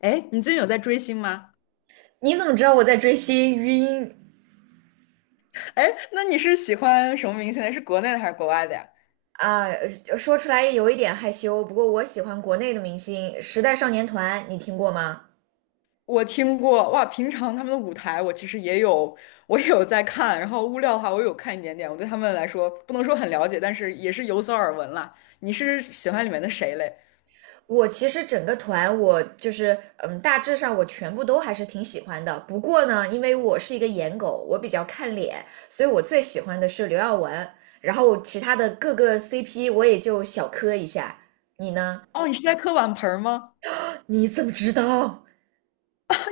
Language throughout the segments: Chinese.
哎，你最近有在追星吗？你怎么知道我在追星？晕哎，那你是喜欢什么明星的？是国内的还是国外的呀？啊！说出来有一点害羞，不过我喜欢国内的明星，时代少年团，你听过吗？我听过，哇，平常他们的舞台我其实也有，我也有在看，然后物料的话我有看一点点，我对他们来说不能说很了解，但是也是有所耳闻啦。你是喜欢里面的谁嘞？我其实整个团，我就是嗯，大致上我全部都还是挺喜欢的。不过呢，因为我是一个颜狗，我比较看脸，所以我最喜欢的是刘耀文，然后其他的各个 CP 我也就小磕一下。你呢？哦，你是在磕碗盆儿吗？你怎么知道？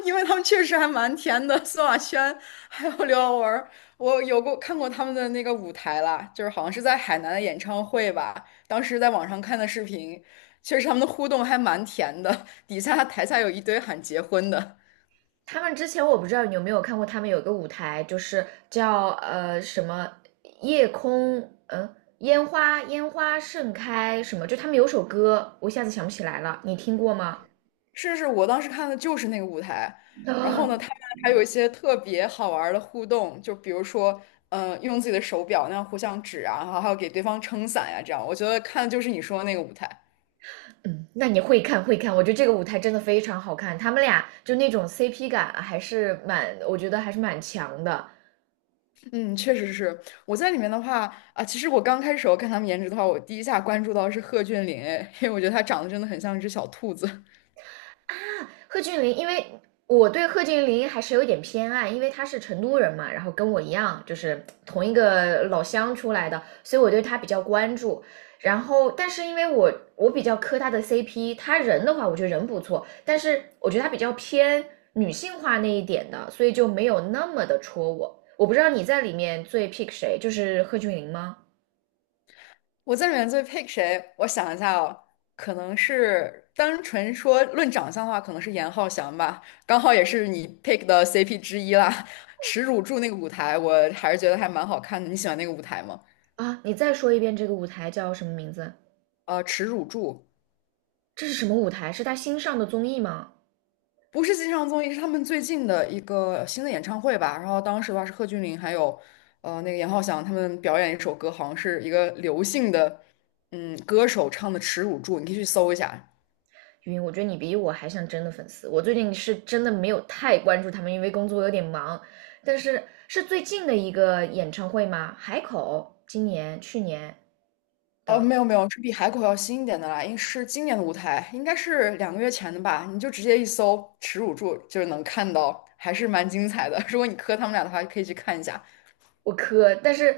因为他们确实还蛮甜的，苏亚轩还有刘耀文儿我有过看过他们的那个舞台啦，就是好像是在海南的演唱会吧，当时在网上看的视频，确实他们的互动还蛮甜的，底下台下有一堆喊结婚的，他们之前我不知道你有没有看过，他们有一个舞台，就是叫什么夜空，嗯、烟花盛开什么，就他们有首歌，我一下子想不起来了，你听过吗？是是，我当时看的就是那个舞台，然后啊，呢，他们还有一些特别好玩儿的互动，就比如说，嗯，用自己的手表那样互相指啊，然后还有给对方撑伞呀、这样，我觉得看的就是你说的那个舞台。嗯，那你会看，我觉得这个舞台真的非常好看，他们俩就那种 CP 感还是蛮，我觉得还是蛮强的。嗯，确实是。我在里面的话啊，其实我刚开始我看他们颜值的话，我第一下关注到是贺峻霖，哎，因为我觉得他长得真的很像一只小兔子。啊，贺峻霖，因为我对贺峻霖还是有一点偏爱，因为他是成都人嘛，然后跟我一样，就是同一个老乡出来的，所以我对他比较关注。然后，但是因为我比较磕他的 CP，他人的话，我觉得人不错，但是我觉得他比较偏女性化那一点的，所以就没有那么的戳我。我不知道你在里面最 pick 谁，就是贺峻霖吗？我在里面最 pick 谁？我想一下哦，可能是单纯说论长相的话，可能是严浩翔吧，刚好也是你 pick 的 CP 之一啦。耻辱柱那个舞台，我还是觉得还蛮好看的。你喜欢那个舞台吗？啊，你再说一遍这个舞台叫什么名字？耻辱柱。这是什么舞台？是他新上的综艺吗？不是新上综艺，是他们最近的一个新的演唱会吧。然后当时的话是贺峻霖还有那个严浩翔他们表演一首歌，好像是一个刘姓的歌手唱的《耻辱柱》，你可以去搜一下。晕，我觉得你比我还像真的粉丝。我最近是真的没有太关注他们，因为工作有点忙。但是是最近的一个演唱会吗？海口今年、去年哦，的，没有没有，是比海口要新一点的啦，应是今年的舞台，应该是两个月前的吧。你就直接一搜《耻辱柱》，就是能看到，还是蛮精彩的。如果你磕他们俩的话，可以去看一下。我磕。但是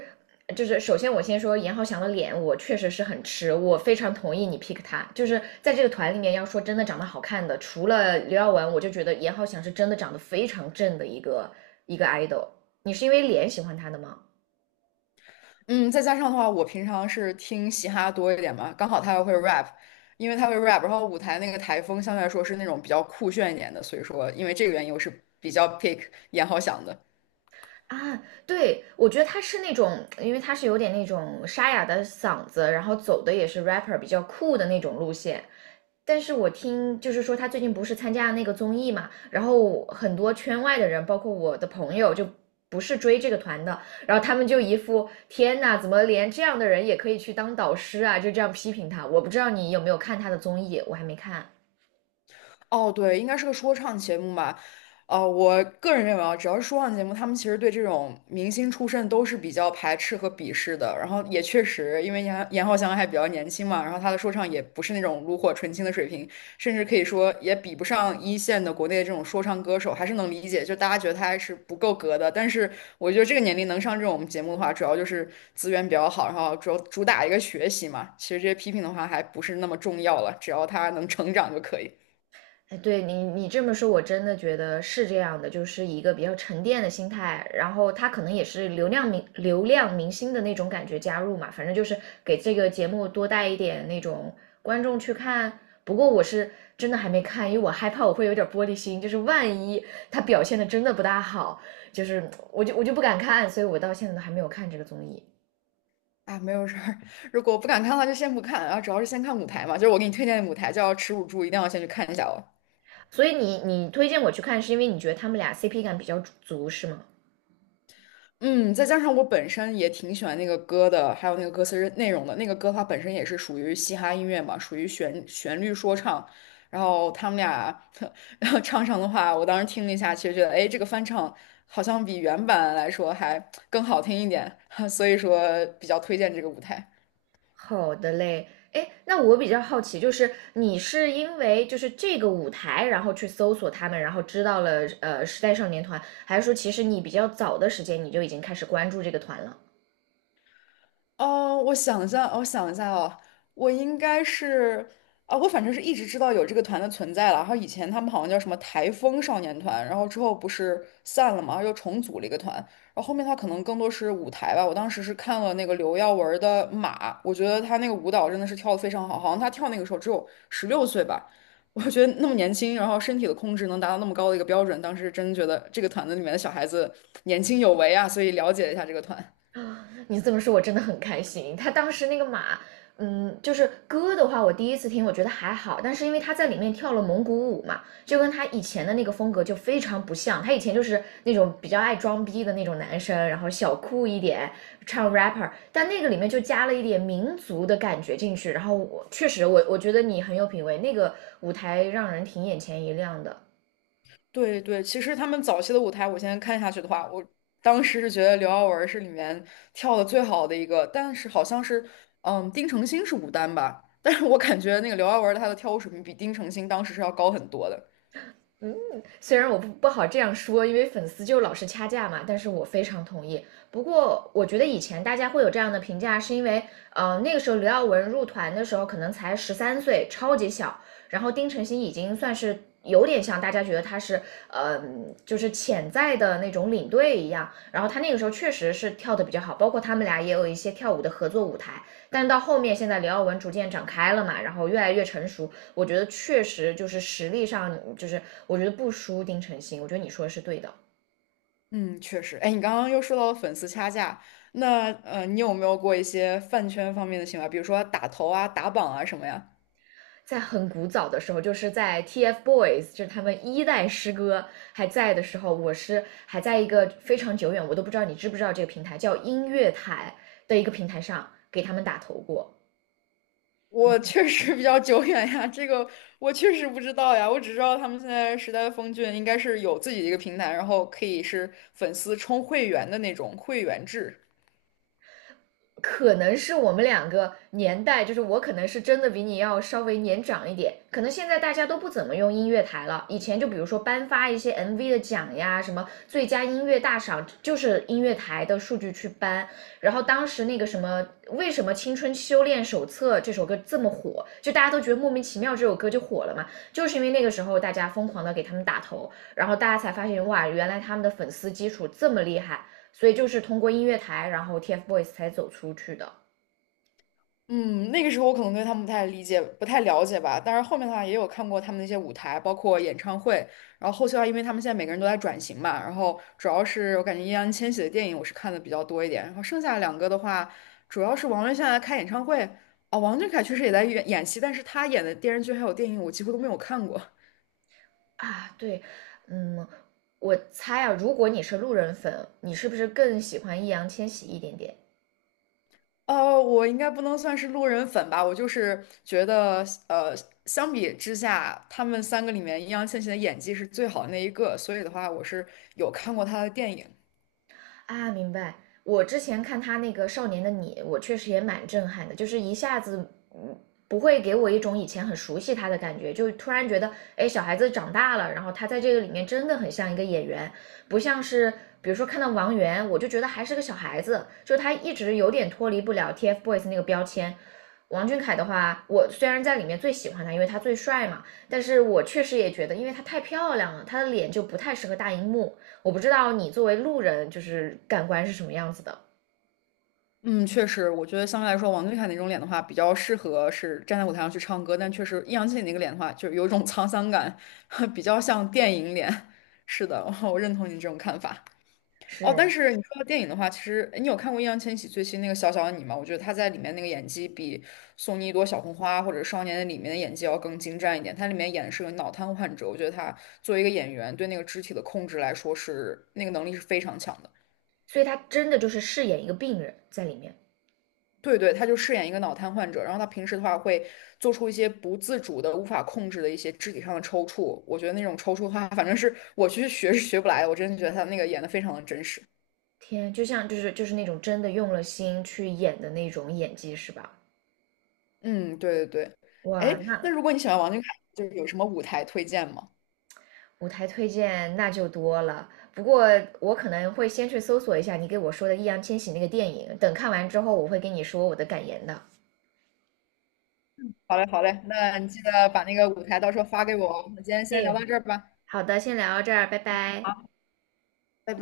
就是首先我先说严浩翔的脸，我确实是很吃，我非常同意你 pick 他。就是在这个团里面，要说真的长得好看的，除了刘耀文，我就觉得严浩翔是真的长得非常正的一个 idol。你是因为脸喜欢他的吗？嗯，再加上的话，我平常是听嘻哈多一点嘛，刚好他又会 rap，因为他会 rap，然后舞台那个台风相对来说是那种比较酷炫一点的，所以说因为这个原因我是比较 pick 严浩翔的。啊，对，我觉得他是那种，因为他是有点那种沙哑的嗓子，然后走的也是 rapper 比较酷的那种路线。但是我听就是说他最近不是参加了那个综艺嘛，然后很多圈外的人，包括我的朋友，就不是追这个团的，然后他们就一副天呐，怎么连这样的人也可以去当导师啊？就这样批评他。我不知道你有没有看他的综艺，我还没看。哦，对，应该是个说唱节目吧。我个人认为啊，只要是说唱节目，他们其实对这种明星出身都是比较排斥和鄙视的。然后也确实，因为严浩翔还比较年轻嘛，然后他的说唱也不是那种炉火纯青的水平，甚至可以说也比不上一线的国内的这种说唱歌手，还是能理解。就大家觉得他还是不够格的。但是我觉得这个年龄能上这种节目的话，主要就是资源比较好，然后主要主打一个学习嘛。其实这些批评的话还不是那么重要了，只要他能成长就可以。哎，对你，你这么说，我真的觉得是这样的，就是一个比较沉淀的心态，然后他可能也是流量明星的那种感觉加入嘛，反正就是给这个节目多带一点那种观众去看。不过我是真的还没看，因为我害怕我会有点玻璃心，就是万一他表现的真的不大好，就是我就不敢看，所以我到现在都还没有看这个综艺。啊，没有事儿。如果不敢看的话，就先不看。然后主要是先看舞台嘛，就是我给你推荐的舞台叫《耻辱柱》，一定要先去看一下哦。所以你推荐我去看，是因为你觉得他们俩 CP 感比较足是吗？嗯，再加上我本身也挺喜欢那个歌的，还有那个歌词内容的。那个歌它本身也是属于嘻哈音乐嘛，属于旋律说唱。然后他们俩 然后唱上的话，我当时听了一下，其实觉得，哎，这个翻唱好像比原版来说还更好听一点，所以说比较推荐这个舞台。好的嘞，哎，那我比较好奇，就是你是因为就是这个舞台，然后去搜索他们，然后知道了时代少年团，还是说其实你比较早的时间你就已经开始关注这个团了？哦，我想一下，哦我想一下哦，我应该是啊，我反正是一直知道有这个团的存在了。然后以前他们好像叫什么台风少年团，然后之后不是散了嘛，然后又重组了一个团。然后后面他可能更多是舞台吧。我当时是看了那个刘耀文儿的《马》，我觉得他那个舞蹈真的是跳得非常好，好像他跳那个时候只有十六岁吧。我觉得那么年轻，然后身体的控制能达到那么高的一个标准，当时真觉得这个团子里面的小孩子年轻有为啊，所以了解了一下这个团。啊，你这么说，我真的很开心。他当时那个马，嗯，就是歌的话，我第一次听，我觉得还好，但是因为他在里面跳了蒙古舞嘛，就跟他以前的那个风格就非常不像。他以前就是那种比较爱装逼的那种男生，然后小酷一点，唱 rapper，但那个里面就加了一点民族的感觉进去。然后我确实我，我觉得你很有品味，那个舞台让人挺眼前一亮的。对对，其实他们早期的舞台，我现在看下去的话，我当时是觉得刘耀文是里面跳的最好的一个，但是好像是，嗯，丁程鑫是舞担吧，但是我感觉那个刘耀文他的跳舞水平比丁程鑫当时是要高很多的。虽然我不好这样说，因为粉丝就老是掐架嘛，但是我非常同意。不过我觉得以前大家会有这样的评价，是因为那个时候刘耀文入团的时候可能才十三岁，超级小，然后丁程鑫已经算是。有点像大家觉得他是，呃，就是潜在的那种领队一样。然后他那个时候确实是跳的比较好，包括他们俩也有一些跳舞的合作舞台。但到后面，现在刘耀文逐渐长开了嘛，然后越来越成熟，我觉得确实就是实力上，就是我觉得不输丁程鑫，我觉得你说的是对的。嗯，确实。哎，你刚刚又说到了粉丝掐架，那你有没有过一些饭圈方面的行为，比如说打头啊、打榜啊什么呀？在很古早的时候，就是在 TFBOYS，就是他们一代师哥还在的时候，我是还在一个非常久远，我都不知道你知不知道这个平台叫音乐台的一个平台上给他们打头过。我确实比较久远呀，这个我确实不知道呀，我只知道他们现在时代峰峻应该是有自己的一个平台，然后可以是粉丝充会员的那种会员制。可能是我们两个年代，就是我可能是真的比你要稍微年长一点，可能现在大家都不怎么用音乐台了。以前就比如说颁发一些 MV 的奖呀，什么最佳音乐大赏，就是音乐台的数据去颁。然后当时那个什么，为什么《青春修炼手册》这首歌这么火，就大家都觉得莫名其妙这首歌就火了嘛，就是因为那个时候大家疯狂的给他们打头，然后大家才发现哇，原来他们的粉丝基础这么厉害。所以就是通过音乐台，然后 TFBOYS 才走出去的嗯，那个时候我可能对他们不太理解、不太了解吧，但是后面的话也有看过他们那些舞台，包括演唱会。然后后期的话，因为他们现在每个人都在转型嘛，然后主要是我感觉易烊千玺的电影我是看的比较多一点，然后剩下两个的话，主要是王源现在开演唱会啊，王俊凯确实也在演戏，但是他演的电视剧还有电影我几乎都没有看过。啊。对，嗯，我猜啊，如果你是路人粉，你是不是更喜欢易烊千玺一点点？我应该不能算是路人粉吧，我就是觉得，相比之下，他们三个里面，易烊千玺的演技是最好的那一个，所以的话，我是有看过他的电影。啊，明白。我之前看他那个《少年的你》，我确实也蛮震撼的，就是一下子，嗯，不会给我一种以前很熟悉他的感觉，就突然觉得，哎，小孩子长大了，然后他在这个里面真的很像一个演员，不像是比如说看到王源，我就觉得还是个小孩子，就他一直有点脱离不了 TFBOYS 那个标签。王俊凯的话，我虽然在里面最喜欢他，因为他最帅嘛，但是我确实也觉得，因为他太漂亮了，他的脸就不太适合大荧幕。我不知道你作为路人就是感官是什么样子的，嗯，确实，我觉得相对来说，王俊凯那种脸的话，比较适合是站在舞台上去唱歌，但确实易烊千玺那个脸的话，就是有一种 沧桑感，比较像电影脸。是的，我认同你这种看法。哦，但是，是你说到电影的话，其实诶你有看过易烊千玺最新那个《小小的你》吗？我觉得他在里面那个演技比《送你一朵小红花》或者《少年》的》里面的演技要更精湛一点。他里面演的是个脑瘫患者，我觉得他作为一个演员，对那个肢体的控制来说是那个能力是非常强的。所以他真的就是饰演一个病人在里面。对对，他就饰演一个脑瘫患者，然后他平时的话会做出一些不自主的、无法控制的一些肢体上的抽搐。我觉得那种抽搐的话，反正是我去学是学不来的。我真的觉得他那个演的非常的真实。天，就是那种真的用了心去演的那种演技是吧？嗯，对对对。哇，哎，那那如果你喜欢王俊凯，就是有什么舞台推荐吗？舞台推荐那就多了。不过我可能会先去搜索一下你给我说的易烊千玺那个电影，等看完之后我会跟你说我的感言的。好嘞，好嘞，那你记得把那个舞台到时候发给我哦。那今天先聊哎，到这儿吧。好的，先聊到这儿，拜拜。拜拜。